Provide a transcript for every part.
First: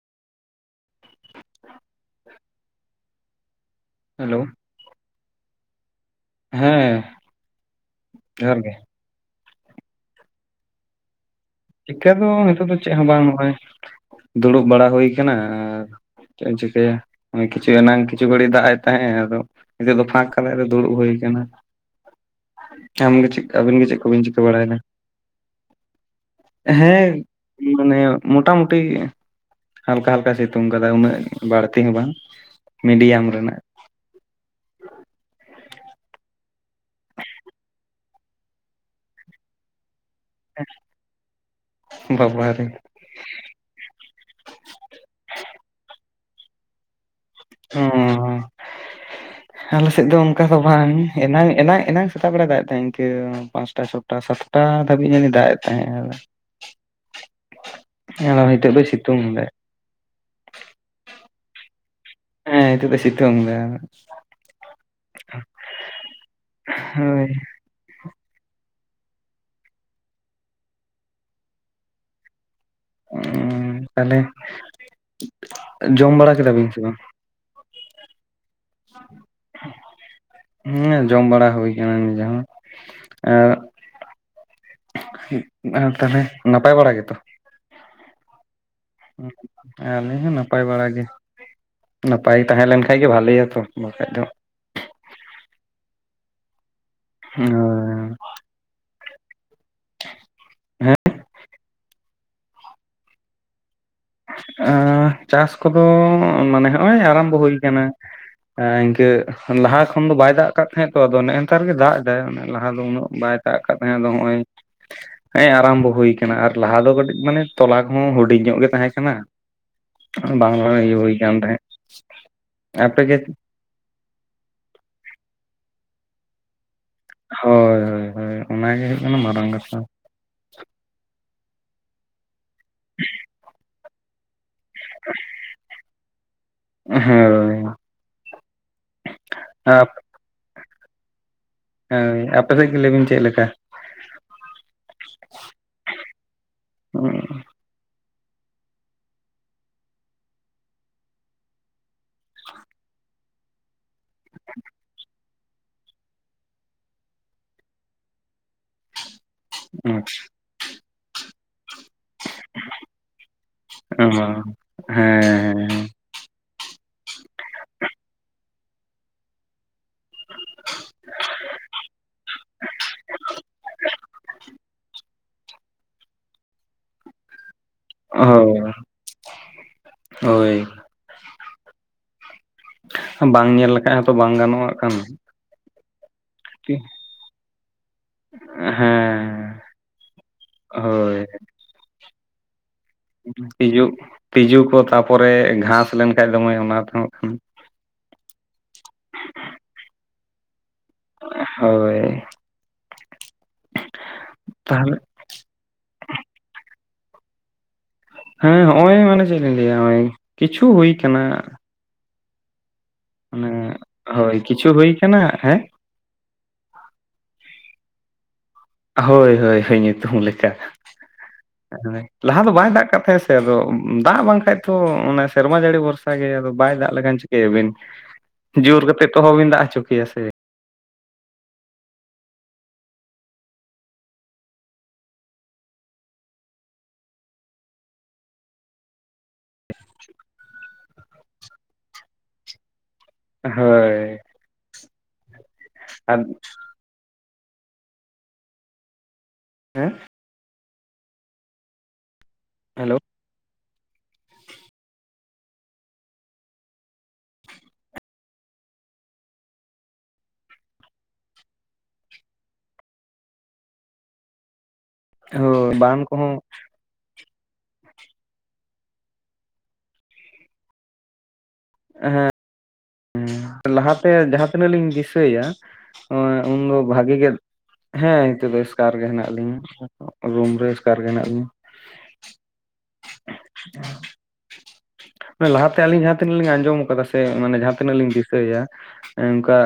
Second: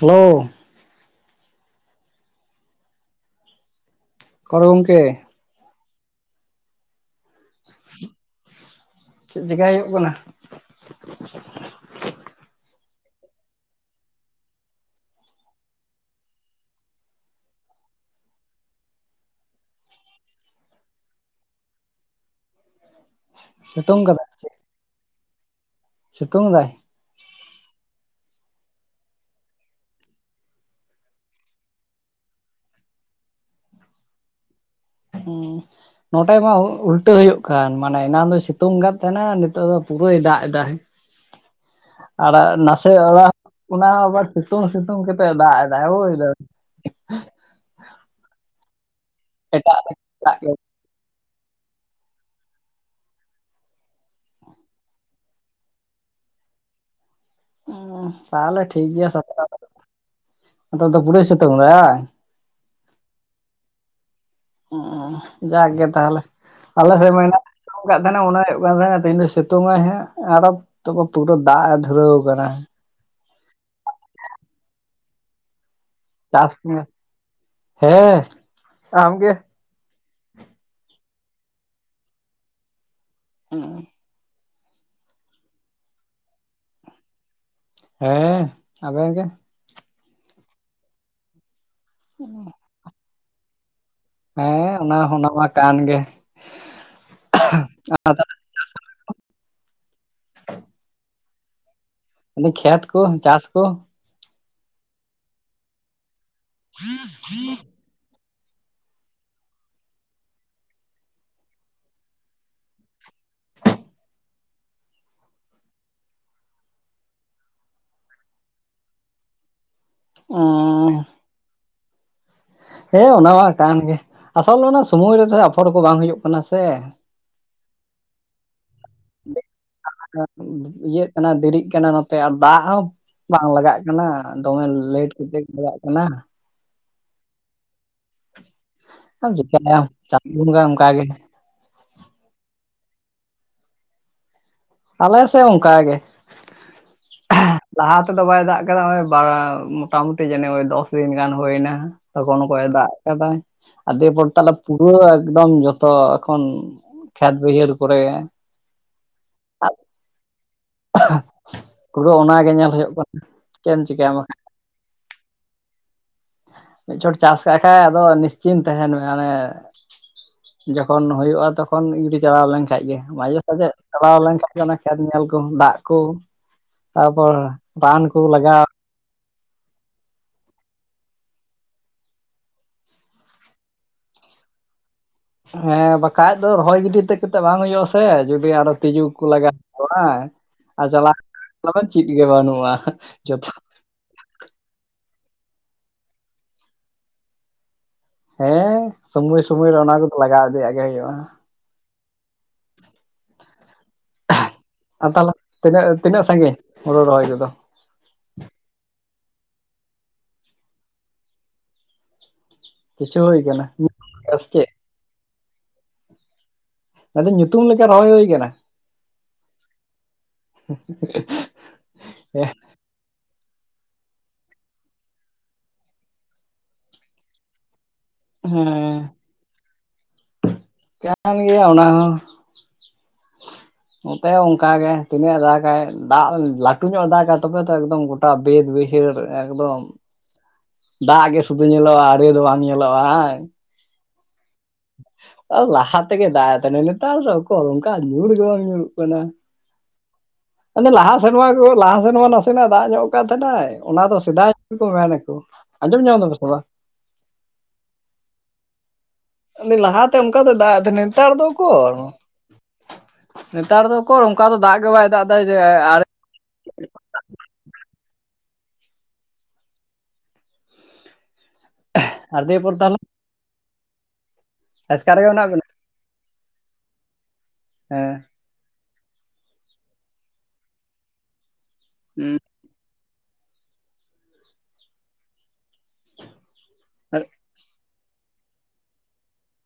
Hello, hello, [unintelligible] ᱜᱚᱝᱠᱮ ᱦᱮᱸ, ᱡᱚᱦᱟᱨ ᱜᱮ, ᱪᱮᱫ ᱪᱮᱠᱟᱭ ᱦᱳᱭᱳᱜ ᱠᱟᱱᱟ? [unintelligible] ᱪᱤᱠᱟᱹ ᱫᱚ ᱱᱤᱛᱚᱜ ᱫᱚ ᱪᱮᱫ ᱦᱚᱸ ᱵᱟᱝ ᱱᱚᱜᱼᱚᱭ, ᱫᱩᱲᱩᱵ ᱵᱟᱲᱟ ᱦᱩᱭ ᱠᱟᱱᱟ ᱟᱨ ᱪᱮᱫ ᱤᱧ ᱪᱤᱠᱟᱹᱭᱟ, ᱚᱦᱭ ᱠᱤᱪᱷᱩ ᱮᱱᱟᱝ ᱠᱤᱪᱷᱩ ᱜᱷᱟᱹᱲᱤᱡ ᱫᱟᱜ ᱮ ᱛᱟᱦᱮᱸᱜ ᱮ ᱟᱫᱚ ᱱᱤᱛᱚᱜ ᱫᱚ ᱯᱷᱟᱸᱠ ᱠᱟᱫᱟᱭ ᱟᱫ ᱫᱩᱲᱩᱵ ᱦᱩᱭ ᱠᱟᱱᱟ᱾ [unintelligible] ᱟᱢᱜᱮ ᱪᱮᱠᱟ ᱟᱹᱵᱤᱱ ᱜᱮ ᱪᱮᱠ ᱥᱤᱛᱩᱝ ᱠᱚᱵᱤᱱ ᱠᱟᱫᱟᱭ ᱪᱤᱠᱟᱹ ᱵᱟᱲᱟᱭᱫᱟ? ᱥᱤᱛᱩᱝ ᱫᱟᱭ? ᱦᱮᱸ, ᱢᱟᱱᱮ ᱢᱳᱴᱟ ᱢᱩᱴᱤ, ᱦᱟᱞᱠᱟ ᱦᱟᱞᱠᱟ ᱥᱤᱛᱩᱝ ᱠᱟᱫᱟ, ᱩᱱᱟᱹᱜ ᱵᱟᱲᱛᱤ ᱦᱚᱸ ᱵᱟᱝ, ᱢᱤᱰᱤᱭᱟᱢ ᱨᱮᱱᱟᱜ᱾ ᱚᱸᱻ ᱱᱚᱰᱮ ᱢᱟ ᱩᱞᱴᱟᱹ ᱦᱳᱭᱳᱜ ᱠᱟᱱ, ᱢᱟᱱᱮ ᱮᱱᱟᱱ ᱫᱚ ᱥᱤᱛᱩᱝ ᱠᱟᱜ ᱛᱟᱦᱮᱸᱱᱟ, ᱟᱨ ᱱᱤᱛᱚᱜ ᱫᱚ ᱯᱩᱨᱟᱹᱭ ᱫᱟᱜ ᱮᱫᱟᱦᱮ ᱟᱲᱟᱜ, ᱵᱟᱵᱟᱨᱮ ᱱᱟᱥᱮ ᱟᱲᱟᱜ ᱚᱱᱟ ᱦᱚᱸ ᱟᱵᱟᱨ ᱥᱤᱛᱩᱝ ᱥᱤᱛᱩᱝ ᱠᱮᱛᱮᱜ ᱮ ᱫᱟᱜ ᱮᱫᱟᱭ ᱵᱩᱡᱫᱟ ᱦᱚᱸᱻ ᱮᱴᱟᱜ ᱟᱞᱮ ᱥᱮᱫ ᱫᱚ ᱫᱟᱜ ᱚᱱᱠᱟ ᱜᱮ ᱫᱚ ᱵᱟᱝ᱾ ᱮᱱᱟᱝ ᱮᱱᱟᱝ ᱮᱱᱟᱝ ᱥᱮᱛᱟᱜ ᱵᱮᱲᱟ ᱫᱟᱜ ᱮ ᱛᱟᱦᱮᱸᱫ ᱤᱱᱠᱟᱹ ᱯᱟᱸᱥᱴᱟ, ᱪᱷᱚᱴᱟ, ᱥᱟᱛᱴᱟ ᱫᱷᱟᱹᱵᱤᱡ ᱮ ᱫᱟᱜ ᱮ ᱛᱟᱦᱮᱸᱜ ᱮ᱾ ᱩᱸ ᱛᱟᱦᱚᱞᱮ ᱱᱤᱛᱚᱜ ᱫᱚᱭ ᱴᱷᱤᱠ ᱜᱮᱭᱟ ᱥᱤᱛᱩᱝ ᱥᱟᱛᱴᱟ ᱮᱫᱟᱭ [unintelligible] ᱱᱤᱛᱳᱜ ᱫᱚ ᱯᱩᱟᱹᱭ ᱥᱮᱛᱳᱝ ᱫᱟ ᱵᱟ? ᱦᱮᱸ ᱱᱤᱛᱚᱜ ᱫᱚᱭ ᱥᱤᱛᱩᱝ ᱫᱟ᱾ ᱚᱸ ᱡᱟᱠ ᱜᱮ ᱛᱟᱦᱞᱮ, ᱟᱞᱮ ᱥᱮ ᱢᱟ ᱦᱳᱭ ᱮᱱᱟ ᱠᱟᱜ ᱛᱟᱦᱮᱱᱟ ᱢᱚᱱᱮ ᱦᱩᱭᱩᱜ ᱠᱟᱱ ᱛᱟᱦᱮᱱᱟ ᱛᱮᱦᱮᱧ ᱫᱚᱭ ᱥᱤᱛᱩᱝ ᱟᱭ ᱦᱟᱸᱜ, ᱟᱨᱚ ᱛᱚ ᱯᱩᱨᱟᱹ ᱫᱟᱜ ᱮ ᱫᱷᱩᱨᱟᱹᱣ ᱠᱟᱱᱟ᱾ ᱮᱸ ᱛᱟᱦᱚᱞᱮ, ᱡᱚᱢ ᱵᱟᱲᱟ ᱪᱟᱥ ᱠᱮᱫᱟᱵᱤᱱ ᱥᱮᱵᱟᱝ? ᱦᱮᱸ ᱟᱢᱜᱮ ᱦᱩᱸ ᱡᱚᱢ ᱵᱟᱲᱟ ᱦᱩᱭ ᱠᱟᱱᱟ ᱜᱚᱝᱠᱮ ᱮᱜ ᱛᱚᱞᱮ ᱱᱟᱯᱟᱭ ᱵᱟᱲᱟ ᱜᱮ ᱛᱚ᱾ ᱦᱮᱸ, ᱟᱵᱮᱱ ᱜᱮ ᱟᱹᱞᱤᱧ ᱦᱚᱸ ᱱᱟᱯᱟᱭ ᱵᱟᱲᱟ ᱜᱮ ᱱᱟᱯᱟᱭ ᱛᱟᱦᱮᱸ ᱞᱮᱱᱠᱷᱟᱭ ᱜᱮ ᱵᱷᱟᱞᱮᱭᱟᱛᱚ᱾ ᱵᱟᱠᱷᱟᱡ ᱫᱚ, ᱦᱮᱸ ᱚᱱᱟ ᱦᱚᱸ ᱱᱟᱯᱟᱭ ᱠᱟᱱ ᱜᱮ᱾ ᱦᱳᱭ᱾ ᱠᱷᱮᱛ ᱠᱚ ᱪᱟᱥ ᱠᱚ,, ᱮᱸ ᱪᱟᱥ ᱠᱚᱫᱚ ᱢᱟᱱᱮ ᱦᱚᱸᱜᱼᱚᱭ ᱟᱨᱚᱢᱵᱷᱚ ᱦᱩᱭ ᱠᱟᱱᱟ ᱮᱸ ᱤᱱᱠᱟᱹ ᱞᱟᱦᱟ ᱠᱷᱚᱱ ᱫᱚ ᱵᱟᱭ ᱫᱟᱜ ᱠᱟᱜ ᱛᱟᱦᱮᱸᱫ ᱛᱚ ᱟᱫᱚ ᱱᱮᱝᱠᱟ ᱨᱮᱜᱮ ᱫᱟᱜ ᱮᱫᱟᱭ ᱞᱟᱦᱟ ᱫᱚ ᱩᱱᱟᱹᱜ ᱵᱟᱭ ᱫᱟᱜ ᱠᱟᱫ ᱛᱟᱦᱮᱸ ᱟᱫᱚ ᱦᱚᱸᱜᱼᱚᱭ᱾ ᱦᱮᱸ ᱟᱨᱚᱢᱵᱷᱚ ᱦᱩᱭᱠᱟᱱᱟ ᱟᱨ ᱞᱟᱦᱟ ᱫᱚ ᱠᱟᱹᱴᱤᱡ ᱢᱟᱱᱮ ᱛᱚᱞᱟ ᱠᱚᱦᱚᱸ ᱦᱩᱰᱤᱧ ᱧᱚᱜ ᱜᱮ ᱛᱟᱦᱮᱸ ᱠᱟ ᱠᱟᱱᱟ ᱵᱟᱝ ᱞᱟᱨ ᱵᱤᱜᱟᱱ ᱨᱮ ᱛᱟᱸᱦᱮᱜ᱾ ᱦᱳ ᱚᱱᱟ ᱠᱟᱱ ᱜᱮ ᱟᱥᱚᱞ ᱚᱱᱟ ᱥᱚᱢᱚᱭ ᱨᱮ ᱟᱯᱷᱥᱚᱨ ᱠᱚ ᱵᱟᱝ ᱦᱩᱭᱩᱜ ᱠᱟᱱᱟ ᱥᱮ᱾ ᱦᱳᱭ ᱚᱱᱟᱜᱮ ᱦᱩᱭᱩᱜ ᱠᱟᱱᱟ ᱢᱟᱨᱟᱝ ᱠᱟᱛᱷᱟ᱾ ᱤᱭᱟᱹᱜ ᱠᱟᱱᱟ ᱫᱮᱨᱤᱜ ᱠᱟᱱᱟ ᱱᱚᱛᱮ ᱟᱨ ᱫᱟᱜ ᱦᱚᱸ ᱵᱟᱝ ᱞᱟᱜᱟᱜ ᱠᱟᱱᱟ᱾ ᱫᱚᱢᱮ ᱞᱮᱴ ᱠᱟᱛᱮ ᱞᱟᱜᱟᱜ ᱠᱟᱱᱟ᱾ ᱦᱳᱭ, ᱟᱢᱫᱚᱢ ᱪᱤᱠᱟᱹᱭᱟ ᱪᱟᱸᱫᱳ ᱵᱚᱸᱜᱟ ᱚᱱᱠᱟ ᱜᱮ᱾ ᱦᱳᱭ ᱟᱯᱮ ᱥᱮᱫ ᱜᱮ ᱞᱟᱹᱭᱵᱤᱱ ᱪᱮᱫ ᱞᱮᱠᱟ᱾ ᱟᱞᱮ ᱥᱮᱫ ᱦᱚᱸ ᱚᱱᱠᱟ ᱜᱮ᱾ ᱞᱟᱦᱟ ᱛᱮᱫᱚ ᱵᱟᱭ ᱫᱟᱜ ᱠᱟᱫᱟ ᱵᱟ ᱢᱚᱴᱟᱢᱩᱢᱤ ᱡᱟᱱᱤᱡ ᱫᱚᱥ ᱫᱤᱱ ᱜᱟᱱ ᱦᱩᱭ ᱱᱟ᱾ ᱛᱚᱠᱷᱚᱱ ᱠᱚᱭ ᱫᱟᱜ ᱠᱟᱫᱟᱭ ᱫᱤᱭᱮᱯᱚᱨ ᱛᱟᱦᱚᱞᱮ ᱯᱩᱨᱟᱹ ᱮᱠᱫᱚᱢ ᱡᱚᱛᱚ ᱮᱠᱷᱚᱱ ᱠᱷᱮᱛ ᱵᱟᱹᱭᱦᱟᱹᱲ ᱠᱚᱨᱮ, ᱟᱪᱪᱷᱟ, ᱯᱩᱨᱟᱹ ᱚᱱᱟᱜᱮ ᱧᱮᱞ ᱦᱩᱭᱩᱜ ᱠᱟᱱᱟ ᱪᱮᱫ ᱮᱢ ᱪᱤᱠᱟᱹᱭ ᱵᱟ ᱦᱮᱸᱻ, ᱢᱤᱫ ᱪᱚᱴ ᱪᱟᱥ ᱠᱟᱜ ᱠᱷᱟᱡ ᱟᱫᱚ ᱱᱤᱥᱪᱤᱛ ᱛᱟᱦᱮᱸᱱ ᱢᱮ, ᱡᱚᱠᱷᱚᱱ ᱦᱩᱭᱩᱜᱼᱟ ᱛᱚᱠᱷᱚᱱ ᱜᱤᱰᱤ ᱪᱟᱞᱟᱣ ᱞᱮᱱᱠᱷᱟᱱ ᱜᱮ ᱢᱟᱡᱷᱮ ᱥᱟᱡᱷᱮ ᱪᱟᱞᱟᱣ ᱞᱮᱱᱠᱷᱟᱱ, ᱚᱱᱟ ᱠᱷᱮᱛ ᱧᱮᱞ ᱠᱚ ᱫᱟᱜ ᱠᱚ ᱛᱟᱨᱯᱚᱨ ᱵᱟᱱ ᱠᱚ ᱦᱳᱭ ᱞᱟᱜᱟᱣ, ᱦᱳᱭ, ᱵᱟᱝ ᱧᱮᱞ ᱞᱮᱠᱷᱟᱱ ᱦᱚᱸᱛᱚ ᱵᱟᱝ ᱜᱟᱱᱚᱜᱼᱟ ᱟᱜᱠᱷᱟᱱ᱾ ᱦᱮᱸ ᱵᱟᱠ ᱵᱟᱠᱟᱡ ᱫᱚ ᱨᱚᱦᱚᱭ ᱜᱤᱰᱤ ᱠᱟᱛᱮᱫ ᱵᱟᱝ ᱦᱩᱭᱩᱜᱼᱟ ᱥᱮ ᱡᱩᱫᱤ ᱟᱨᱚ ᱛᱤᱡᱩ ᱠᱚ ᱦᱮᱸ ᱞᱟᱜᱟᱣᱟ ᱵᱟᱝ, ᱟᱨ ᱡᱟᱞᱟ ᱦᱳᱭ ᱚᱱᱟ ᱫᱚ ᱪᱤᱫ ᱜᱮ ᱵᱟᱹᱱᱩᱜᱼᱟ, ᱛᱤᱡᱩᱜ ᱛᱤᱡᱩ ᱠᱚ ᱛᱟᱨᱯᱚᱨ ᱜᱷᱟᱥ ᱞᱮᱱᱠᱷᱟᱱᱡ ᱫᱚᱢᱮ ᱛᱮᱦᱚᱸ, ᱦᱮᱸ ᱥᱚᱢᱚᱭ ᱥᱚᱢᱚᱭ ᱨᱮ ᱚᱱᱟ ᱠᱚᱫᱚ ᱞᱟᱜᱟᱣ ᱤᱫᱤᱭᱟᱜ ᱜᱮ ᱦᱩᱭᱩᱜᱼᱟ᱾ ᱦᱳᱭ ᱛᱟᱦᱞᱮ, ᱟᱨ ᱛᱟᱦᱚᱞᱮ ᱛᱤᱱᱟᱹᱜ ᱛᱤᱱᱟᱹᱜ ᱥᱟᱺᱜᱤᱧ ᱦᱩᱲᱩ ᱨᱚᱦᱚᱭ ᱠᱚᱫᱚ, ᱦᱮᱸ ᱦᱚᱜᱼᱚᱭ ᱢᱟᱱᱮ ᱪᱮᱫ ᱤᱧ ᱞᱟᱹᱭᱟ ᱱᱚᱜ-ᱚᱭ ᱠᱤᱪᱷᱩ ᱦᱩᱭ ᱟᱠᱟᱱᱟ᱾ ᱠᱤᱪᱷᱩ ᱦᱩᱭ ᱠᱟᱱᱟ ᱦᱳᱭ ᱠᱤᱪᱷᱩ ᱪᱮᱫ, ᱦᱩᱭ ᱠᱟᱱᱟ ᱦᱮᱸ ᱟᱫᱚ ᱧᱩᱛᱩᱢ ᱞᱮᱠᱟ ᱨᱚᱦᱚᱭ ᱦᱩᱭ ᱟᱠᱟᱱᱟ᱾ ᱦᱳᱭ ᱦᱳᱭ ᱦᱳᱭ ᱧᱩᱛᱩᱢ ᱞᱮᱠᱟ᱾ ᱦᱮᱸ ᱞᱟᱦᱟ ᱦᱮᱸ ᱫᱚ ᱵᱟᱭ ᱫᱟᱜ ᱠᱟᱜ ᱛᱟᱦᱮᱸ ᱥᱮ ᱟᱫᱚ ᱫᱟᱜ ᱵᱟᱝᱠᱷᱟᱡ ᱛᱚ ᱚᱱᱟ ᱥᱮᱨᱢᱟ ᱡᱟᱹᱲᱤ ᱵᱚᱨᱥ ᱚᱱᱠᱟ ᱜᱮ ᱟᱫᱚ ᱵᱟᱭ ᱫᱟᱜ ᱞᱮᱠᱷᱟᱱ ᱪᱤᱠᱟᱹᱭᱟᱵᱤᱱ ᱾ [unintelligible] ᱡᱳᱨ ᱠᱟᱛᱮᱫ ᱛᱚ ᱚᱦᱚᱵᱤᱱ ᱫᱟᱜ ᱦᱚᱪᱚ ᱠᱮᱭᱟ ᱥᱮ ᱾ ᱠᱟᱱ ᱜᱮᱭᱟ ᱚᱱᱟ ᱦᱚᱸ ᱾ ᱱᱚᱛᱮ ᱦᱚ ᱚᱱᱠᱟ ᱜᱮ ᱛᱤᱱᱟᱹᱜ ᱮ ᱫᱟᱜᱟᱭ ᱫᱟᱜ ᱞᱟᱹᱴᱩ ᱧᱚᱜ ᱮ ᱫᱟᱜᱟ ᱛᱚᱵᱮ ᱛᱚ ᱮᱠᱫᱚᱢ ᱜᱚᱴᱟ ᱵᱟᱹᱫᱽ ᱵᱟᱹᱭᱦᱟᱹᱲ ᱮᱠᱫᱚᱢ, ᱫᱟᱜ ᱜᱮ ᱥᱩᱫᱩ ᱧᱮᱞᱚᱜᱼᱟ ᱟᱲᱮ ᱫᱚ ᱵᱟᱝ ᱧᱮᱞᱚᱜᱼᱟ ᱦᱟᱝ? ᱦᱳᱭ ᱾ ᱞᱟᱦᱟ ᱛᱮᱜᱮ ᱫᱟᱜ ᱮᱫ ᱛᱟᱦᱮᱱᱟ ᱱᱮᱛᱟᱨ ᱫᱚ ᱚᱠᱚᱨ ᱚᱱᱠᱟ ᱧᱩᱨ ᱜᱮ ᱵᱟᱝ ᱧᱩᱨᱩᱜ ᱠᱟᱱᱟ ᱾ ᱦᱮᱸ ᱾ ᱟᱫᱚ ᱞᱟᱦᱟ ᱥᱮᱨᱢᱟ ᱠᱚ ᱞᱟᱦᱟ ᱥᱮᱨᱢᱟ ᱱᱟᱥᱮᱱᱟᱜ ᱫᱟᱜ ᱦᱮᱞᱳ ᱧᱚᱜ ᱠᱟᱫ ᱛᱟᱦᱮᱱᱟᱭ ᱚᱱᱟ ᱫᱚ ᱥᱮᱫᱟᱭ ᱠᱚ ᱢᱮᱱᱟ ᱠᱚ ᱾ ᱟᱸᱡᱚᱢ ᱧᱟᱢ ᱫᱟᱵᱮᱱ ᱥᱮ ᱵᱟᱝ? ᱞᱟᱦᱟ ᱛᱮ ᱚᱱᱠᱟ ᱫᱚᱭ ᱫᱟᱜ ᱮᱫ ᱛᱟᱦᱮᱱᱟ ᱱᱮᱛᱟᱨ ᱫᱚ ᱚᱠᱚᱨ? ᱱᱮᱛᱟᱨ ᱫᱚ ᱚᱱᱠᱟ ᱫᱚ ᱫᱟᱜ ᱜᱮ ᱵᱟᱭ ᱫᱟᱜ ᱮᱫᱟ ᱡᱮ ᱦᱳᱭ ᱟᱨ ᱵᱟᱸᱫ ᱠᱚᱦᱚᱸ ᱮᱸ ᱦᱮᱸᱜ ᱾ ᱟᱨ ᱫᱮᱭᱮ ᱯᱚᱨ ᱛᱟᱦᱞᱮ ᱞᱟᱦᱟᱛᱮ ᱡᱟᱦᱟᱸ ᱛᱤᱱᱟᱹᱜ ᱞᱤᱧ ᱨᱮᱜᱮ ᱫᱤᱥᱟᱹᱭᱟ ᱢᱮᱱᱟᱜ ᱵᱮᱱᱟ ᱩᱱᱫᱚ ᱵᱷᱟᱜᱤ ᱜᱮ ᱦᱮᱸ ᱱᱤᱛᱚᱜ ᱫᱚ ᱮᱥᱠᱟᱨ ᱜᱮ ᱦᱮᱱᱟᱜ ᱞᱤᱧᱟ ᱨᱩᱢ ᱨᱮ ᱮᱥᱠᱟᱨ ᱜᱮ ᱦᱮᱱᱟᱜ ᱞᱤᱧᱟ ᱾ ᱦᱩᱸ ᱾ ᱢᱟᱱᱮ ᱞᱟᱦᱟ ᱛᱮ ᱟᱞᱤᱧ ᱡᱟᱦᱟᱸ ᱛᱤᱱᱟᱹᱜ ᱞᱤᱧ ᱟᱸᱡᱚᱢ ᱟᱠᱟᱫᱟ ᱥᱮ ᱢᱟᱱᱮ ᱡᱟᱦᱟᱸ ᱛᱤᱱᱟᱹᱜ ᱞᱤᱧ ᱫᱤᱥᱟᱹᱭᱟ ᱚᱱᱠᱟ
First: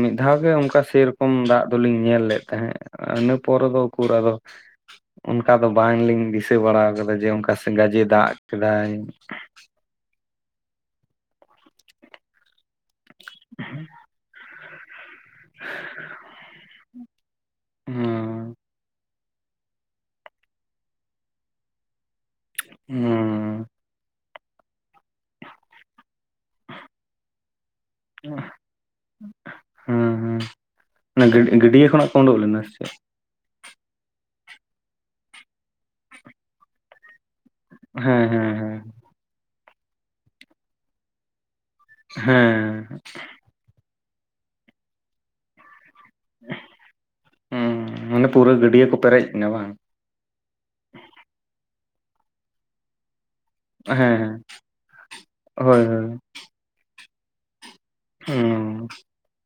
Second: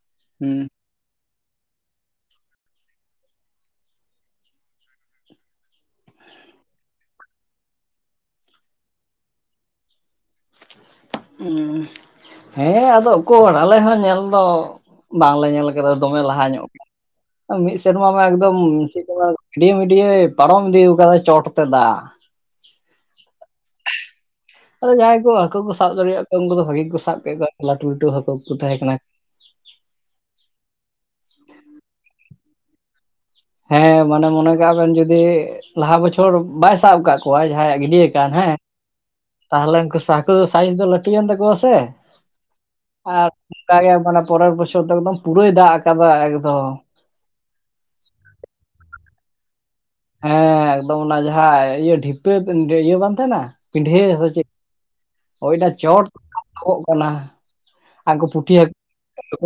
ᱢᱤᱫ ᱫᱷᱟᱣ ᱜᱮ ᱦᱩᱸ ᱚᱱᱠᱟ ᱥᱮᱨᱚᱠᱚᱢ ᱫᱟᱜ ᱫᱚᱞᱤᱧ ᱧᱮᱞ ᱞᱮᱫ ᱛᱟᱦᱮᱸᱫ ᱤᱱᱟᱹ ᱯᱚᱨᱮ ᱫᱚ ᱩᱠᱩᱨ ᱟᱫᱚ ᱚᱱᱠᱟ ᱫᱚ ᱵᱟᱝᱞᱤᱧ ᱫᱤᱥᱟᱹ ᱵᱟᱲᱟ ᱟᱫᱟ ᱡᱮ ᱚᱱᱠᱟ ᱥᱮ ᱜᱟᱡᱮ ᱫᱟᱜ ᱠᱮᱫᱟᱭ ᱾ ᱩᱸ, ᱦᱮᱸ ᱟᱫᱚ ᱚᱠᱚᱨ ᱟᱞᱮ ᱦᱚᱸ ᱧᱮᱞ ᱫᱚ ᱵᱟᱝᱞᱮ ᱧᱮᱞ ᱠᱟᱫᱟ ᱫᱚᱢᱮ ᱞᱟᱦᱟ ᱧᱚᱜ ᱜᱮ, ᱢᱤᱫ ᱥᱮᱨᱢᱟ ᱢᱟ ᱦᱩᱸ ᱮᱠᱫᱚᱢ ᱪᱮᱫ [unintelligible] ᱜᱟᱹᱰᱭᱟᱹ ᱢᱤᱰᱭᱟᱹᱭ ᱯᱟᱨᱚᱢ ᱤᱫᱤ ᱟᱠᱟᱫᱟ ᱪᱚᱴ ᱛᱮ ᱫᱟᱜ ᱾ ᱦᱩᱸ ᱾ ᱟᱫᱚ ᱡᱟᱦᱟᱸᱭ ᱠᱚ ᱦᱟᱹᱠᱩ ᱠᱩ ᱥᱟᱵ ᱫᱟᱲᱮᱭᱟᱜ ᱠᱚᱣᱟ ᱩᱱᱠᱩ ᱫᱚ ᱵᱷᱟᱹᱜᱤ ᱠᱚ ᱥᱟᱵ ᱠᱮᱫ ᱠᱚᱣᱟ ᱞᱟᱹᱴᱩ ᱞᱟᱹᱴᱩ ᱦᱟᱹᱠᱩ ᱠᱚ ᱛᱟᱦᱮᱸ ᱠᱟᱱᱟ ᱾ ᱦᱩᱸ ᱦᱩᱸ ᱚᱱᱟ ᱜᱟᱹᱰ ᱜᱟᱹᱰᱭᱟᱹ ᱠᱷᱚᱱᱟᱜ ᱠᱚ ᱩᱰᱩᱠ ᱞᱮᱱᱟ ᱥᱮ ᱪᱮᱫ? ᱦᱮᱸ ᱢᱟᱱᱮ ᱢᱚᱱᱮ ᱠᱟᱜ ᱵᱮᱱ ᱡᱩᱫᱤ ᱞᱟᱦᱟ ᱵᱚᱪᱷᱚᱨ ᱵᱟᱭ ᱥᱟᱵ ᱟᱠᱟᱫ ᱠᱚᱣᱟᱭ ᱡᱟᱦᱟᱸᱭᱟᱜ ᱜᱟᱹᱰᱤᱭᱟᱹ ᱠᱟᱱ ᱦᱮᱸ, ᱛᱟᱦᱚᱞᱮ ᱩᱱᱠᱩ ᱦᱟᱹᱠᱩ ᱫᱚ ᱥᱟᱭᱤᱡ ᱫᱚ ᱞᱟᱹᱴᱩᱭᱮᱱ ᱛᱟᱠᱚᱣᱟ ᱥᱮ ᱾ ᱦᱮᱸ ᱾ ᱚᱱᱠᱟ ᱜᱮ ᱢᱟᱱᱮ ᱯᱚᱨᱮᱨ ᱵᱚᱪᱷᱚᱨ ᱫᱚ ᱮᱠᱫᱚᱢ ᱯᱩᱨᱟᱹᱭ ᱫᱟᱜ ᱟᱠᱟᱫᱟ ᱮᱠᱫᱚᱢ ᱾ ᱦᱩᱸ ᱢᱟᱱᱮ ᱯᱩᱨᱟᱹ ᱜᱟᱹᱰᱭᱟᱹ ᱠᱚ ᱯᱮᱨᱮᱡ ᱮᱱᱟ ᱵᱟᱝ? ᱦᱮᱸ ᱮᱠᱫᱚᱢ ᱚᱱᱟ ᱡᱟᱦᱟᱸ ᱤᱭᱟᱹ ᱰᱷᱤᱯᱟᱹ ᱤᱭᱟᱹ ᱵᱟᱝ ᱛᱟᱦᱮᱸᱱᱟ ᱯᱤᱰᱷᱟᱹ ᱦᱮᱸ ᱥᱮ ᱦᱮᱸ ᱪᱮᱜ, ᱦᱳᱭ ᱚᱱᱟ ᱪᱚᱴ ᱠᱚᱜ ᱠᱟᱱᱟ, ᱟᱨ ᱩᱱᱠᱩ ᱯᱩᱴᱷᱤ ᱦᱩᱸ ᱦᱟᱹᱠ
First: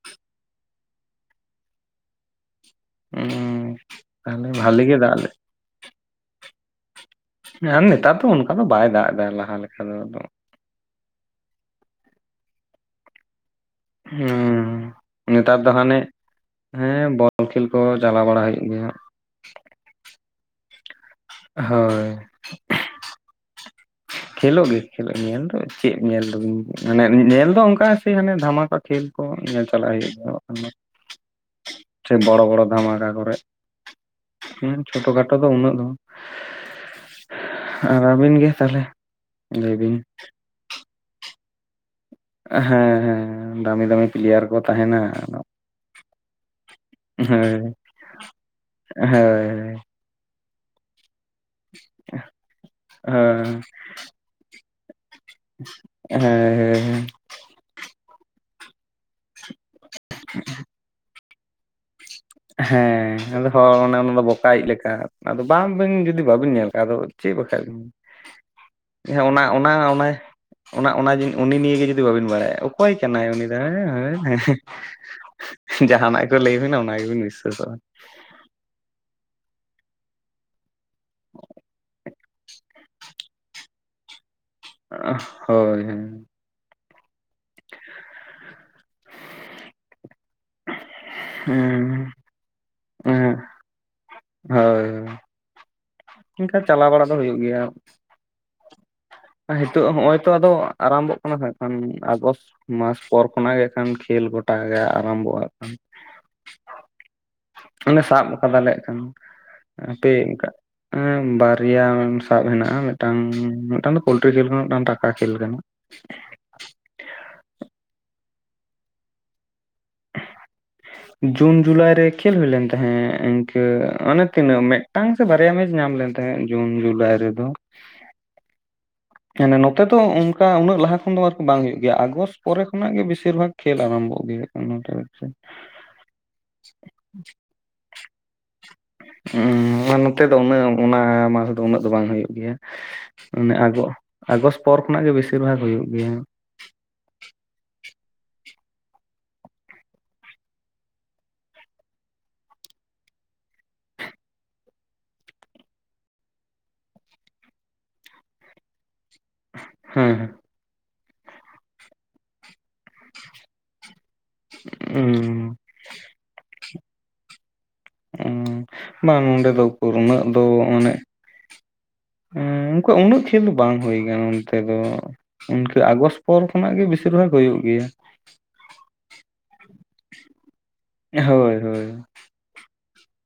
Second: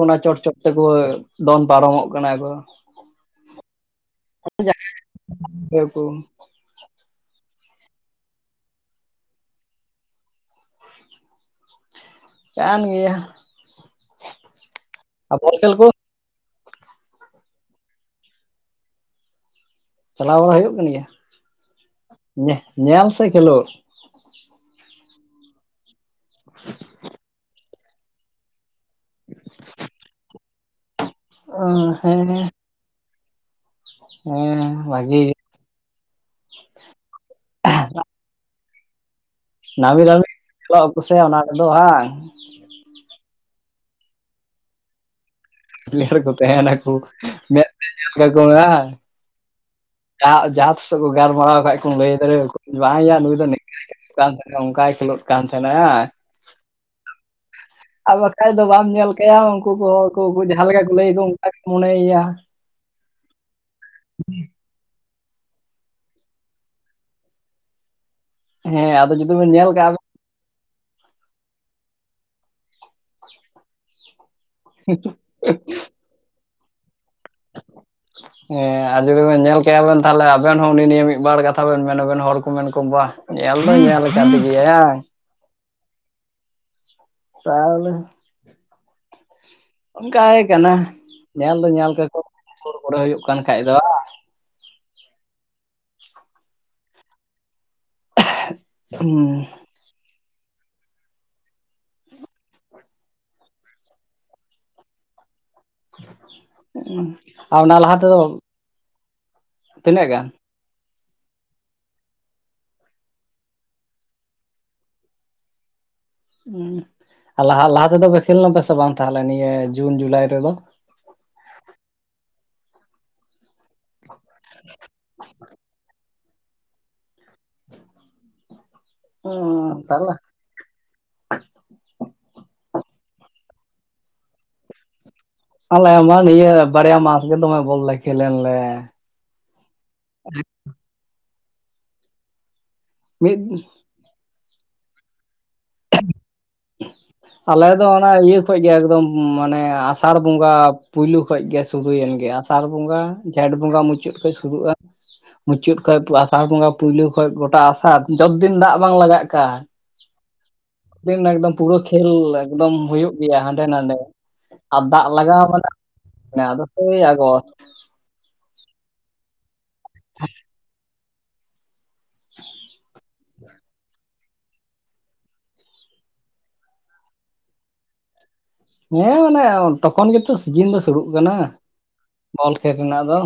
ᱚᱱᱟ ᱪᱚᱴ ᱪᱚᱴ ᱛᱮᱠᱚ ᱫᱚᱱ ᱯᱟᱨᱚᱢᱚᱜ ᱠᱟᱱᱟ ᱠᱚ ᱾ ᱦᱩᱸ, ᱛᱟᱦᱞᱮ ᱵᱷᱟᱞᱮ ᱜᱮ ᱫᱟᱜ ᱞᱮᱫ [unintelligible] ᱠᱩ ᱾ ᱟᱨ ᱱᱮᱛᱟᱨ ᱫᱚ ᱚᱱᱠᱟ ᱫᱚ ᱵᱟᱭ ᱫᱟᱜ ᱮᱫᱟ ᱞᱟᱦᱟ ᱞᱮᱠᱟ ᱫᱚ ᱟᱫᱚ ᱾ ᱠᱟᱱ ᱜᱮᱭᱟ ᱾ ᱦᱩᱸ ᱵᱚᱞ ᱱᱮᱛᱟᱨ ᱫᱚ ᱠᱷᱮᱞ ᱠᱚ ᱦᱟᱱᱮ ᱦᱮᱸ ᱵᱚᱞ ᱠᱷᱮᱞ ᱠᱚ ᱪᱟᱞᱟᱣ ᱵᱟᱲᱟ ᱦᱩᱭᱩᱜ ᱜᱮᱭᱟ ᱾ ᱪᱟᱞᱟᱣ ᱵᱟᱲᱟ ᱦᱩᱭᱩᱜ ᱠᱟᱱ ᱜᱮᱭᱟ? ᱦᱳᱭ, ᱧᱮ- ᱧᱮᱞ ᱥᱮ ᱠᱷᱮᱞᱳᱜ? ᱠᱷᱮᱞᱳᱜ ᱜᱮ ᱠᱷᱮᱞᱳᱜ ᱧᱮᱞ ᱫᱚ ᱪᱮᱫ ᱧᱮᱞ ᱫᱚ ᱢᱟᱱᱮ ᱧᱮᱞ ᱫᱚ ᱚᱱᱠᱟ ᱥᱮ ᱦᱟᱱᱮ ᱫᱷᱟᱢᱟᱠᱟ᱾ ᱠᱷᱮᱞ ᱠᱚ ᱧᱮᱞ ᱪᱟᱞᱟᱜ ᱦᱩᱭᱩᱜ ᱜᱮᱭᱟ ᱵᱟᱝ ᱠᱷᱟᱱ ᱵᱟᱝ᱾ ᱥᱮ ᱦᱮᱸ ᱵᱚᱲᱚ ᱵᱚᱲᱚ ᱫᱷᱟᱢᱟᱠᱟ ᱠᱚᱨᱮ ᱦᱮᱸ ᱦᱩᱸ ᱪᱷᱳᱴᱳ ᱵᱷᱟᱜᱤ ᱜᱮ ᱠᱷᱟᱴᱳ ᱫᱚ ᱩᱱᱟᱹᱜ ᱫᱚ ᱵᱟᱝ᱾ ᱟᱹᱵᱤᱱ ᱜᱮ ᱛᱟᱦᱞᱮ? ᱱᱟᱹᱢᱤ ᱱᱟᱹᱢᱤ [unintelligible] ᱦᱮᱸ ᱦᱮᱸ ᱫᱟᱹᱢᱤ ᱫᱟᱹᱢᱤ ᱯᱞᱮᱭᱟᱨ ᱠᱚ ᱛᱟᱦᱮᱸᱱᱟ᱾ ᱰᱮᱨ ᱠᱚ ᱛᱟᱦᱮᱸᱱᱟ ᱠᱚ ᱢᱮᱫ ᱛᱮ ᱧᱮᱞ ᱠᱟᱠᱚ ᱢᱮ ᱦᱟᱸᱜ? ᱦᱳᱭ ᱦᱳᱭ, ᱡᱟᱦᱟᱸ ᱡᱟᱦᱟᱸ ᱛᱤᱥᱦᱚᱸ ᱠᱚ ᱜᱟᱞᱢᱟᱨᱟᱣ ᱠᱷᱟᱡ ᱠᱚᱢ ᱞᱟᱹᱭ ᱫᱟᱲᱮᱭᱟᱠᱚᱣᱟ ᱵᱟᱝᱭᱟ ᱱᱩᱭ ᱫᱚ ᱱᱤᱝᱠᱮ ᱱᱤᱝᱠᱮ [unintelligible] ᱚᱝᱠᱟᱭ ᱠᱷᱮᱞᱳᱜ ᱠᱟᱱ ᱛᱟᱦᱮᱸᱱᱟ ᱦᱮᱸ ᱾ ᱟᱨ ᱵᱟᱠᱷᱟᱡ ᱫᱚ ᱵᱟᱢ ᱧᱮᱞ ᱠᱟᱭᱟ ᱩᱱᱠᱩ ᱠᱚ ᱠᱚ ᱡᱟᱦᱟᱸ ᱞᱮᱠᱟ ᱠᱚ ᱞᱟᱹᱭᱼᱟ ᱠᱚ᱾ ᱢᱚᱱᱮᱭᱟ᱾ ᱦᱮᱸ ᱟᱫᱚ ᱦᱚᱲ ᱚᱱᱮ ᱚᱱᱟ ᱫᱚ ᱵᱚᱠᱟᱭᱤᱡ ᱞᱮᱠᱟ᱾ ᱟᱫᱚ ᱵᱟᱝᱵᱤᱱ ᱡᱩᱫᱤ ᱵᱟᱹᱵᱤᱱ ᱧᱮᱞ ᱠᱟᱫ ᱟᱫᱚ ᱪᱮᱫ ᱵᱟᱠᱷᱟᱡ ᱾ ᱟᱫᱚ ᱦᱮᱸ ᱡᱩᱫᱤ ᱚᱱᱟ ᱵᱮᱱ ᱧᱮᱞ ᱚᱱᱟ ᱠᱟᱜᱼᱟ ᱚᱱᱮ ᱚᱱᱟ ᱚᱱᱟ ᱡᱮ ᱩᱱᱤ ᱱᱤᱭᱮ ᱡᱩᱫᱤ ᱵᱟᱹᱵᱤᱱ ᱵᱟᱲᱟᱭᱟ ᱚᱠᱚᱭ ᱠᱟᱱᱟᱭ ᱩᱱᱤ ᱫᱚ ᱦᱮᱸ ᱦᱮᱸ᱾ [unintelligible] ᱡᱟᱦᱟᱸᱱᱟᱜ ᱠᱚ ᱞᱟᱹᱭ ᱟᱹᱵᱤᱱᱟᱜ ᱚᱱᱟ ᱜᱮ ᱵᱤᱱ ᱵᱤᱥᱥᱟᱥᱚᱜᱼᱟ᱾ ᱦᱮᱸ ᱟᱨ ᱡᱩᱫᱤ ᱵᱮᱱ ᱧᱮᱞ ᱠᱟᱭᱟ ᱵᱮᱱ ᱛᱟᱦᱚᱞᱮ ᱾ ᱟᱵᱮᱱ ᱦᱚᱸ ᱩᱱᱤ ᱱᱤᱭᱟᱹ ᱢᱤᱫ ᱵᱟᱨ ᱠᱟᱛᱷᱟ ᱵᱮᱱ ᱢᱮᱱ ᱟᱵᱮᱱ ᱦᱚᱲ ᱠᱚ ᱢᱮᱱ ᱠᱚ ᱵᱟ ᱧᱮᱞ ᱫᱚ ᱧᱮᱞ ᱟᱠᱟᱫ ᱾ [unintelligible] ᱦᱳᱭ ᱛᱟᱦᱞᱮ [unintelligible] ᱚᱱᱠᱟ ᱜᱮ ᱠᱟᱱᱟ ᱧᱮᱞ ᱫᱚ ᱧᱮᱞ ᱠᱟ ᱦᱮᱸ ᱠᱚ ᱥᱳᱨ ᱠᱚᱨᱮ ᱦᱩᱭᱩᱜ ᱠᱟᱱ ᱠᱷᱟᱡ ᱫᱚ ᱦᱳᱭ ᱦᱳᱭ ᱚᱱᱠᱟ ᱪᱟᱞᱟᱣ ᱵᱟᱲᱟ ᱫᱚ ᱦᱳᱭᱳᱜ ᱜᱮᱭᱟ᱾ ᱦᱩᱸ ᱱᱤᱛᱚᱜ ᱦᱚᱜ ᱚᱭ ᱛᱚ ᱟᱫᱚ ᱟᱨᱟᱢ ᱵᱷᱚᱜ ᱠᱟᱱᱟ ᱦᱟᱜ ᱠᱷᱟᱱ ᱟᱜᱚᱥᱴ ᱢᱟᱥ ᱯᱚᱨ ᱠᱷᱚᱱᱟᱜ ᱠᱷᱟᱱ ᱜᱚᱴᱟ ᱜᱮ ᱟᱨᱟᱢᱵᱷᱚᱜᱼᱟ ᱦᱟᱜ ᱠᱷᱟᱱ ᱚᱱᱟ ᱞᱟᱦᱟ ᱚᱱᱮ ᱛᱮᱫᱚ ᱥᱟᱵ ᱠᱟᱫᱟ ᱞᱮ ᱠᱷᱟᱱ ᱛᱤᱱᱟᱹᱜ ᱦᱟᱯᱮ ᱜᱟᱱ ᱚᱱᱠᱟ ᱮᱸ ᱵᱟᱨᱭᱟ ᱥᱟᱵ ᱦᱮᱱᱟᱜᱼᱟ ᱢᱤᱫᱴᱟᱝ ᱢᱤᱫᱴᱟᱝ ᱫᱚ ᱯᱳᱞᱴᱨᱤ ᱠᱷᱮᱞ ᱠᱟᱱᱟ ᱫᱟᱱ ᱴᱟᱠᱟ ᱠᱷᱮᱞ ᱠᱟᱱᱟ᱾ ᱦᱩᱸ ᱟᱨ ᱞᱟᱦᱟ ᱞᱟᱦᱟ ᱛᱮ ᱫᱚ ᱯᱮ ᱠᱷᱮᱞ ᱱᱟᱯᱮ ᱥᱮ ᱵᱟᱝ ᱛᱟᱦᱞᱮ ᱱᱤᱭᱟᱹ ᱡᱩᱱ ᱡᱩᱞᱟᱭ ᱨᱮ ᱫᱚ᱾ ᱡᱩᱱ ᱡᱩᱞᱟᱭ ᱨᱮ ᱠᱷᱮᱞ ᱦᱩᱭᱞᱮᱱᱟ ᱛᱟᱦᱮᱸᱜ ᱤᱱᱠᱟᱹ ᱚᱱᱮ ᱛᱤᱱᱟᱹᱜ ᱢᱮ᱾ ᱢᱤᱫᱴᱟᱝ ᱥᱮ ᱵᱟᱨᱭᱟ ᱢᱮᱪ ᱧᱟᱢ ᱞᱮᱱ ᱛᱟᱦᱮᱸᱫ ᱡᱩᱱ ᱡᱩᱞᱟᱭ ᱨᱮᱫᱚ᱾ ᱢᱟᱱᱮ ᱱᱚᱛᱮ ᱛᱚ ᱛᱟᱦᱚᱞᱮ ᱚᱱᱠᱟ ᱩᱱᱟᱹᱜ ᱞᱟᱦᱟ ᱠᱷᱚᱱ ᱫᱚ ᱟᱨ ᱵᱟᱝ ᱦᱩᱭᱩᱜ ᱜᱮᱭᱟ ᱟᱜᱚᱥᱴ ᱯᱚᱨᱮ ᱠᱷᱚᱱᱟᱜ ᱜᱮ ᱵᱮᱥᱤᱨ ᱵᱷᱟᱜᱽ ᱠᱷᱮᱞ ᱟᱨᱟᱢᱵᱷᱚᱜ ᱜᱮᱭᱟ᱾ ᱟᱞᱮ ᱢᱟ ᱱᱤᱭᱟᱹ ᱵᱟᱨᱭᱟ ᱢᱟᱥ ᱜᱮ ᱫᱚᱢᱮ ᱵᱚᱞ ᱞᱮ ᱠᱷᱮᱞᱮᱱ ᱞᱮ ᱦᱩᱸ ᱱᱚᱛᱮ ᱫᱚ ᱩᱱᱟᱹᱜ ᱚᱱᱟ ᱫᱚ ᱩᱱᱟᱹᱜ ᱫᱚ ᱵᱟᱝ ᱦᱩᱭᱩᱜ ᱜᱮᱭᱟ᱾ ᱢᱤᱫ ᱢᱟᱱᱮ ᱟᱜᱚ ᱟᱜᱚᱥᱴ ᱠᱷᱚ ᱱᱟᱜ ᱜᱮ ᱵᱮᱥᱤᱨ ᱵᱷᱟᱜᱽ ᱦᱩᱭᱩᱜ ᱜᱮᱭᱟ᱾ [unintelligible] ᱟᱞᱮ ᱫᱚ ᱚᱱᱟ ᱤᱭᱟᱹ ᱠᱷᱚᱡ ᱜᱮ ᱮᱠᱫᱚᱢ ᱢᱟᱱᱮ ᱟᱥᱟᱲ ᱵᱚᱸᱜᱟ ᱯᱩᱭᱞᱩ ᱠᱷᱚᱡ ᱜᱮ ᱥᱩᱨᱩᱭᱮᱱ ᱜᱮᱭᱟ᱾ ᱥᱟᱨ ᱵᱚᱸᱜᱟ ᱡᱷᱮᱸᱴ ᱵᱚᱸᱜᱟ ᱢᱩᱪᱟᱹᱫ ᱠᱷᱚᱱᱚᱡ ᱥᱩᱨᱩᱜᱼᱟ᱾ ᱢᱩᱪᱟᱹᱫ ᱠᱷᱚᱡ ᱟᱥᱟᱲ ᱵᱚᱸᱜᱟ ᱯᱳᱭᱞᱳ ᱠᱷᱚᱡ ᱜᱚᱴᱟ ᱟᱥᱟᱲ ᱡᱚᱛ ᱫᱤᱱ ᱫᱟᱜ ᱵᱟᱝ ᱞᱟᱜᱟᱜ ᱠᱟᱱ ᱦᱮᱸ, ᱦᱮᱸ᱾ ᱫᱤᱱ ᱮᱠᱫᱚᱢ ᱯᱩᱨᱟᱹ ᱠᱷᱮᱞ ᱮᱠᱫᱚᱢ᱾ ᱦᱳᱭᱳᱜ ᱜᱮᱭᱟ ᱦᱟᱸᱰᱮ ᱱᱟᱰᱮ ᱟᱨ ᱫᱟᱜ ᱞᱟᱜᱟᱣ ᱢᱟᱱᱮ ᱟᱫᱚ ᱥᱮᱭ ᱟᱸᱜᱚᱥᱴ᱾ ᱵᱟᱝ ᱱᱚᱸᱰᱮ ᱫᱚ ᱩᱠᱩᱨ ᱩᱱᱟᱹᱜ ᱫᱚ ᱢᱟᱱᱮ ᱦᱩᱸ ᱚᱱᱠᱟ ᱩᱱᱟᱹᱜ ᱠᱷᱮᱞ ᱫᱚ ᱵᱟᱝ ᱦᱳᱭ ᱠᱟᱱᱟ ᱚᱱᱛᱮ ᱫᱚ᱾ ᱤᱱᱠᱟᱹ ᱟᱸᱜᱚᱥᱴ ᱯᱚᱨ ᱠᱷᱚᱱᱟᱜ ᱜᱮ ᱵᱮᱥᱤᱨ ᱵᱷᱟᱜᱽ ᱦᱩᱭᱩᱜ ᱜᱮᱭᱟ᱾ ᱦᱮᱸ ᱢᱟᱱᱮ ᱛᱚ ᱠᱷᱚᱱ ᱜᱮ ᱛᱚ ᱥᱤᱡᱤᱱ ᱫᱚ ᱥᱩᱨᱩᱜ ᱠᱟᱱᱟ᱾ ᱦᱳᱭ ᱦᱳᱭ ᱵᱚᱞ ᱠᱷᱮᱞ ᱨᱮᱱᱟᱜ ᱫᱚ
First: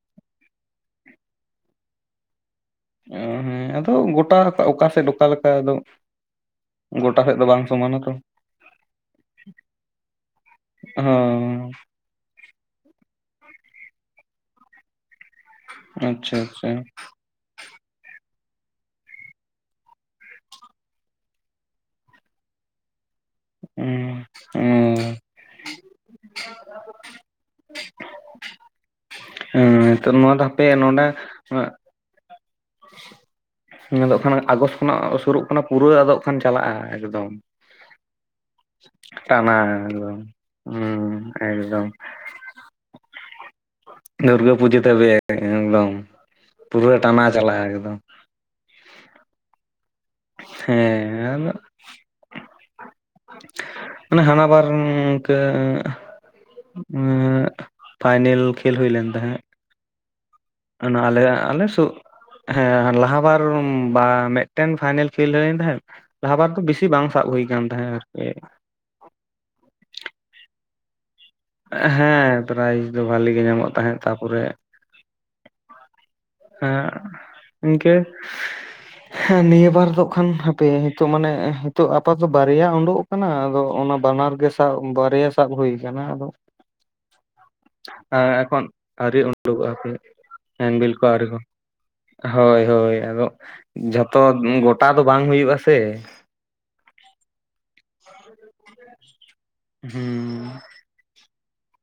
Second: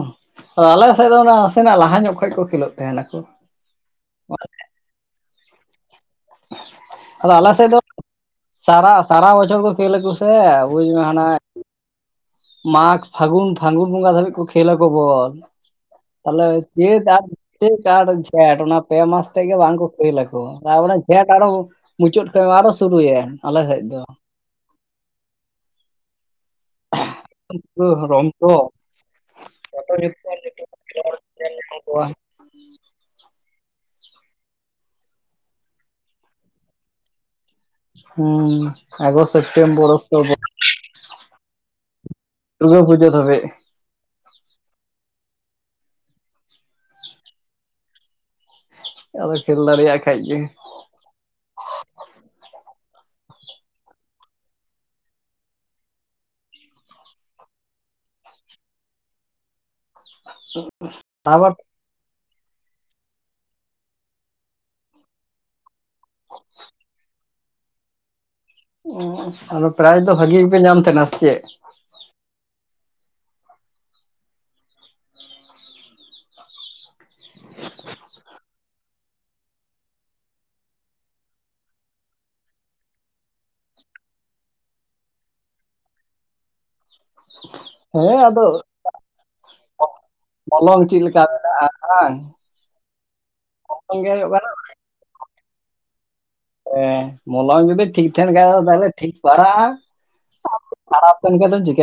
ᱟᱫᱚ ᱟᱞᱮ ᱥᱮᱫ ᱫᱚ ᱚᱱᱟ ᱱᱟᱥᱮᱱᱟᱜ ᱞᱟᱦᱟ ᱧᱚᱜ ᱠᱷᱚᱱ ᱠᱚ ᱠᱷᱮᱞᱳᱜ ᱚ ᱛᱟᱦᱮᱱᱟᱠᱚ ᱦᱮᱸ ᱟᱫᱚ ᱜᱚᱴᱟ ᱚᱠᱟ ᱥᱮᱫ ᱚᱠᱟ ᱞᱮᱠᱟ ᱟᱫᱚ᱾ ᱜᱚᱴᱟ ᱥᱮᱫ ᱫᱚ ᱵᱟᱝ ᱥᱚᱢᱟ ᱱᱟ ᱛᱚ᱾ ᱥᱟᱨᱟ ᱥᱟᱨᱟ ᱵᱚᱪᱷᱚᱨ ᱠᱚ ᱠᱷᱮᱞ ᱟᱠᱚ ᱥᱮ ᱵᱩᱡ ᱢᱮ ᱦᱟᱱᱮ ᱦᱚᱸ ᱢᱟᱜᱽ ᱯᱷᱟᱹᱜᱩᱱ, ᱯᱷᱟᱹᱜᱩᱱ ᱵᱚᱸᱜᱟ ᱫᱷᱟᱹᱵᱤᱡ ᱠᱚ ᱠᱷᱮᱞ ᱟᱠᱚ ᱵᱚᱞ ᱟᱪᱪᱷᱟ ᱛᱟᱦᱞᱮ ᱟᱪᱪᱷᱟ ᱪᱮᱫ ᱟᱨ ᱪᱟᱹᱛ ᱟᱨ ᱡᱷᱮᱸᱴ ᱚᱱᱟ ᱯᱮ ᱢᱟᱥ ᱛᱮᱫ ᱜᱮ ᱵᱟᱝ ᱠᱚ ᱠᱷᱮᱞ ᱟᱠᱚ ᱾ᱛᱟᱯᱚᱨᱮ ᱡᱷᱮᱴ ᱟᱨᱚ ᱢᱩᱪᱟᱹᱫ ᱥᱮᱫ ᱢᱟ ᱟᱨᱚ ᱥᱩᱨᱩᱭ ᱮᱱ ᱟᱞᱮ ᱥᱮᱫ ᱫᱚ᱾ ᱚ ᱟᱫᱚ ᱨᱚᱝ ᱛᱚ ᱦᱩᱸ ᱱᱚᱣᱟ ᱛᱚ ᱦᱟᱯᱮ ᱱᱚᱸᱰᱮ ᱱᱚᱣᱟ ᱫᱚ ᱠᱷᱟᱱ ᱟᱸᱜᱚᱥᱴ ᱠᱷᱚᱱᱟᱜ ᱥᱩᱨᱩᱜ ᱠᱟᱱᱟ ᱯᱩᱨᱟᱹ ᱟᱫᱚᱜ ᱠᱷᱟᱱ ᱪᱟᱞᱟᱜ-ᱟ ᱮᱠᱫᱚᱢ᱾ ᱟᱜᱚᱥᱴ ᱴᱟᱱᱟ ᱥᱮᱯᱴᱮᱢᱵᱚᱨ ᱮᱠᱫᱚᱢ ᱚᱠᱴᱳᱵᱚᱨ ᱦᱩᱸ ᱮᱠᱫᱚᱢ᱾ ᱫᱩᱨᱜᱟ ᱯᱩᱡᱟᱹ ᱫᱷᱟᱹᱵᱤᱡ᱾ ᱫᱩᱨᱜᱟᱹ ᱯᱩᱡᱟᱹ ᱫᱷᱟᱹᱵᱤᱡ ᱮᱠᱫᱚᱢ ᱯᱩᱨᱟᱹ ᱴᱟᱱᱟ ᱪᱟᱞᱟᱜ-ᱟ ᱮᱠᱫᱚᱢ᱾ ᱟᱫᱚ ᱠᱷᱮᱞ ᱫᱟᱲᱮᱭᱟᱜ ᱠᱷᱟᱡ ᱜᱮ᱾ ᱦᱮᱸ ᱟᱫᱚ ᱦᱟᱱᱮ ᱦᱟᱱᱟ ᱵᱟᱨ ᱤᱱᱠᱟᱹ ᱮᱸᱜᱻᱯᱷᱟᱭ ᱱᱮᱞ ᱠᱷᱮᱞ ᱦᱩᱭ ᱞᱮᱱ ᱛᱟᱦᱮᱸᱜ᱾ ᱚᱱᱟ ᱟᱞᱮᱭᱟᱜ ᱟᱵᱟᱨ ᱟᱞᱮ ᱥᱩᱜ ᱦᱮᱸ ᱞᱟᱦᱟ ᱵᱟᱨ ᱵᱟ ᱢᱤᱫᱴᱮᱱ ᱯᱷᱟᱭᱱᱮᱞ ᱠᱷᱮᱞ ᱦᱳᱭ ᱞᱮᱱ ᱛᱟᱦᱮᱸᱜ᱾ ᱞᱟᱦᱟ ᱵᱟᱨ ᱫᱚ ᱵᱮᱥᱤ ᱵᱟᱝ ᱥᱟᱵ ᱦᱩᱭ ᱠᱟᱱ ᱛᱟᱦᱮᱸᱫ ᱟᱨ ᱚ ᱟᱫᱚ ᱯᱨᱟᱭᱤᱡᱽ ᱫᱚ ᱵᱷᱟᱜᱤ ᱜᱮᱯᱮ ᱧᱟᱢ ᱛᱟᱦᱮᱱᱟ ᱥᱮ ᱪᱮᱫ? ᱦᱮᱸ ᱯᱨᱟᱭᱤᱡᱽ ᱫᱚ ᱵᱷᱟᱞᱤ ᱜᱮ ᱧᱟᱢᱚᱜ ᱛᱟᱦᱮᱸᱫ᱾ ᱛᱟᱯᱚᱨᱮ ᱦᱮ ᱤᱱᱠᱟᱹ ᱦᱮ ᱱᱤᱭᱟᱹ ᱵᱟᱨ ᱫᱚ ᱠᱷᱟᱱ ᱦᱟᱯᱮ ᱱᱤᱛᱳᱜ ᱢᱟᱱᱮ ᱱᱤᱛᱚᱜ ᱟᱯᱟᱛᱚ ᱵᱟᱨᱭᱟ ᱩᱰᱩᱜ ᱠᱟᱱᱟ ᱟᱫᱚ ᱚᱱᱟ ᱵᱟᱱᱟᱨ ᱜᱮ ᱥᱟᱵ ᱵᱟᱨᱭᱟ ᱥᱟᱵ ᱦᱩᱭ ᱠᱟᱱᱟ ᱟᱫᱚ [inaudible] ᱦᱮᱸ ᱟᱫᱚ ᱮᱠᱷᱚᱱ ᱟᱹᱣᱨᱤ ᱩᱰᱩᱠᱚᱜ-ᱟ ᱦᱟᱯᱮ ᱢᱚᱞᱚᱝ ᱦᱮᱱᱵᱤᱞ ᱪᱮᱫ ᱞᱮᱠᱟ ᱠᱟᱹᱣᱨᱤ ᱠᱚ ᱢᱮᱱᱟᱜᱼᱟ ᱵᱟᱝ ᱦᱳᱭ, ᱦᱳᱭ᱾ ᱟᱫᱚ ᱢᱚᱞᱚᱝ ᱜᱮ ᱡᱷᱚᱛᱚ ᱦᱩᱭᱩᱜ ᱠᱟᱱᱟ ᱜᱚᱴᱟ ᱫᱚ ᱵᱟᱝ ᱦᱩᱭᱩᱜ-ᱟ ᱥᱮ᱾ ᱦᱮᱸ ᱢᱚᱞᱚᱢ ᱡᱩᱫᱤ ᱴᱷᱤᱠ ᱴᱮᱱ ᱠᱷᱟᱱ ᱛᱟᱦᱚᱞᱮ ᱴᱷᱤᱠ ᱯᱟᱲᱟᱜ-ᱟ᱾ ᱦᱟᱨᱟᱣ ᱦᱚᱪᱚᱭ ᱮᱱ ᱠᱷᱟᱱ ᱫᱚ ᱪᱤᱠᱟᱹ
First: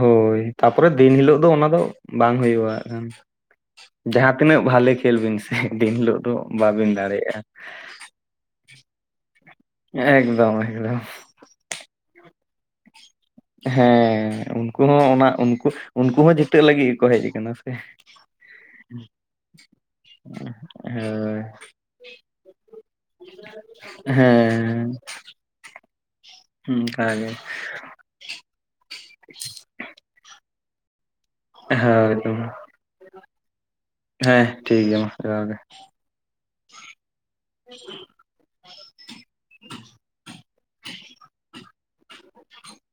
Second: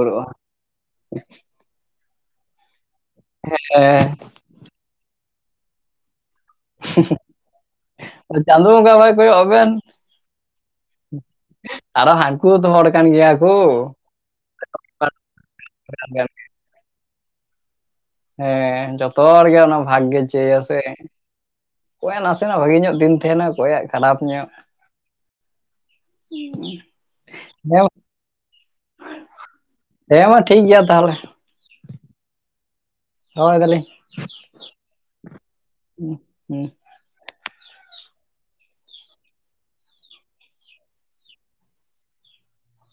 ᱦᱳᱭ ᱛᱟᱯᱚᱨᱮ ᱫᱤᱱ ᱦᱤᱞᱳᱜ ᱫᱚ ᱚᱱᱟ ᱫᱚ ᱵᱟᱝ ᱦᱩᱭᱩᱜ-ᱟ ᱦᱟᱸᱜ ᱠᱷᱟᱱ᱾ ᱦᱮᱸ᱾ ᱛᱤᱱᱟᱹᱜ ᱵᱷᱟᱞᱮ ᱠᱷᱮᱞ ᱵᱤᱱ ᱥᱮ ᱫᱤᱱ ᱦᱤᱞᱳᱜ ᱫᱚ ᱵᱟᱵᱤᱱ ᱫᱟᱲᱮᱜ-ᱟ᱾ ᱪᱟᱸᱫᱳ ᱵᱚᱸᱜᱟ ᱵᱟᱭ ᱠᱚᱭᱚᱜ ᱟᱵᱮᱱ ᱮᱠᱫᱚᱢ ᱮᱠᱫᱚᱢ ᱟᱨᱚ ᱦᱟᱱᱠᱩ ᱦᱚᱸᱛᱚ ᱦᱚᱲ ᱠᱟᱱ ᱜᱮᱭᱟ ᱠᱚ ᱦᱮᱸ ᱩᱱᱠᱩ ᱦᱚᱸ ᱚᱱᱟ ᱩᱱᱠᱩ ᱦᱚᱸ ᱡᱤᱛᱟᱹᱜ ᱞᱟᱹᱜᱤᱫ ᱜᱮᱠᱚ ᱦᱮᱡ ᱠᱟᱱᱟ ᱥᱮ᱾ ᱦᱮᱸ ᱡᱚᱛᱚ ᱦᱚᱲ ᱜᱮᱮ ᱚᱱᱟ ᱵᱷᱟᱜ ᱜᱮ ᱪᱟᱹᱭᱟ ᱥᱮ ᱦᱳᱭ ᱚᱠᱚᱭᱟᱜ ᱱᱟᱥᱮᱱᱟᱜ ᱵᱷᱟᱜᱮ ᱧᱚᱜ ᱫᱤᱱ ᱛᱟᱦᱮᱱᱟ ᱚᱠᱚᱭᱟᱜ ᱠᱷᱟᱨᱟᱯ ᱧᱚᱜ ᱾ ᱦᱮᱸ [unintelligible] ᱚᱱᱠᱟᱜᱮ ᱦᱮᱸ ᱢᱟ ᱴᱷᱤᱠ ᱜᱮᱭᱟ ᱛᱟᱦᱞᱮ ᱾ ᱦᱳᱭ ᱛᱚ ᱢᱟ ᱾ ᱫᱚᱦᱚᱭ ᱫᱟᱞᱤᱧ ᱾ ᱦᱮᱸ ᱴᱷᱤᱠ ᱜᱮᱭᱟ ᱢᱟ ᱡᱚᱦᱟᱨ ᱜᱮ ᱾ ᱦᱩᱸᱜ ᱦᱩᱸ ᱾ [unintelligible] [inaudible]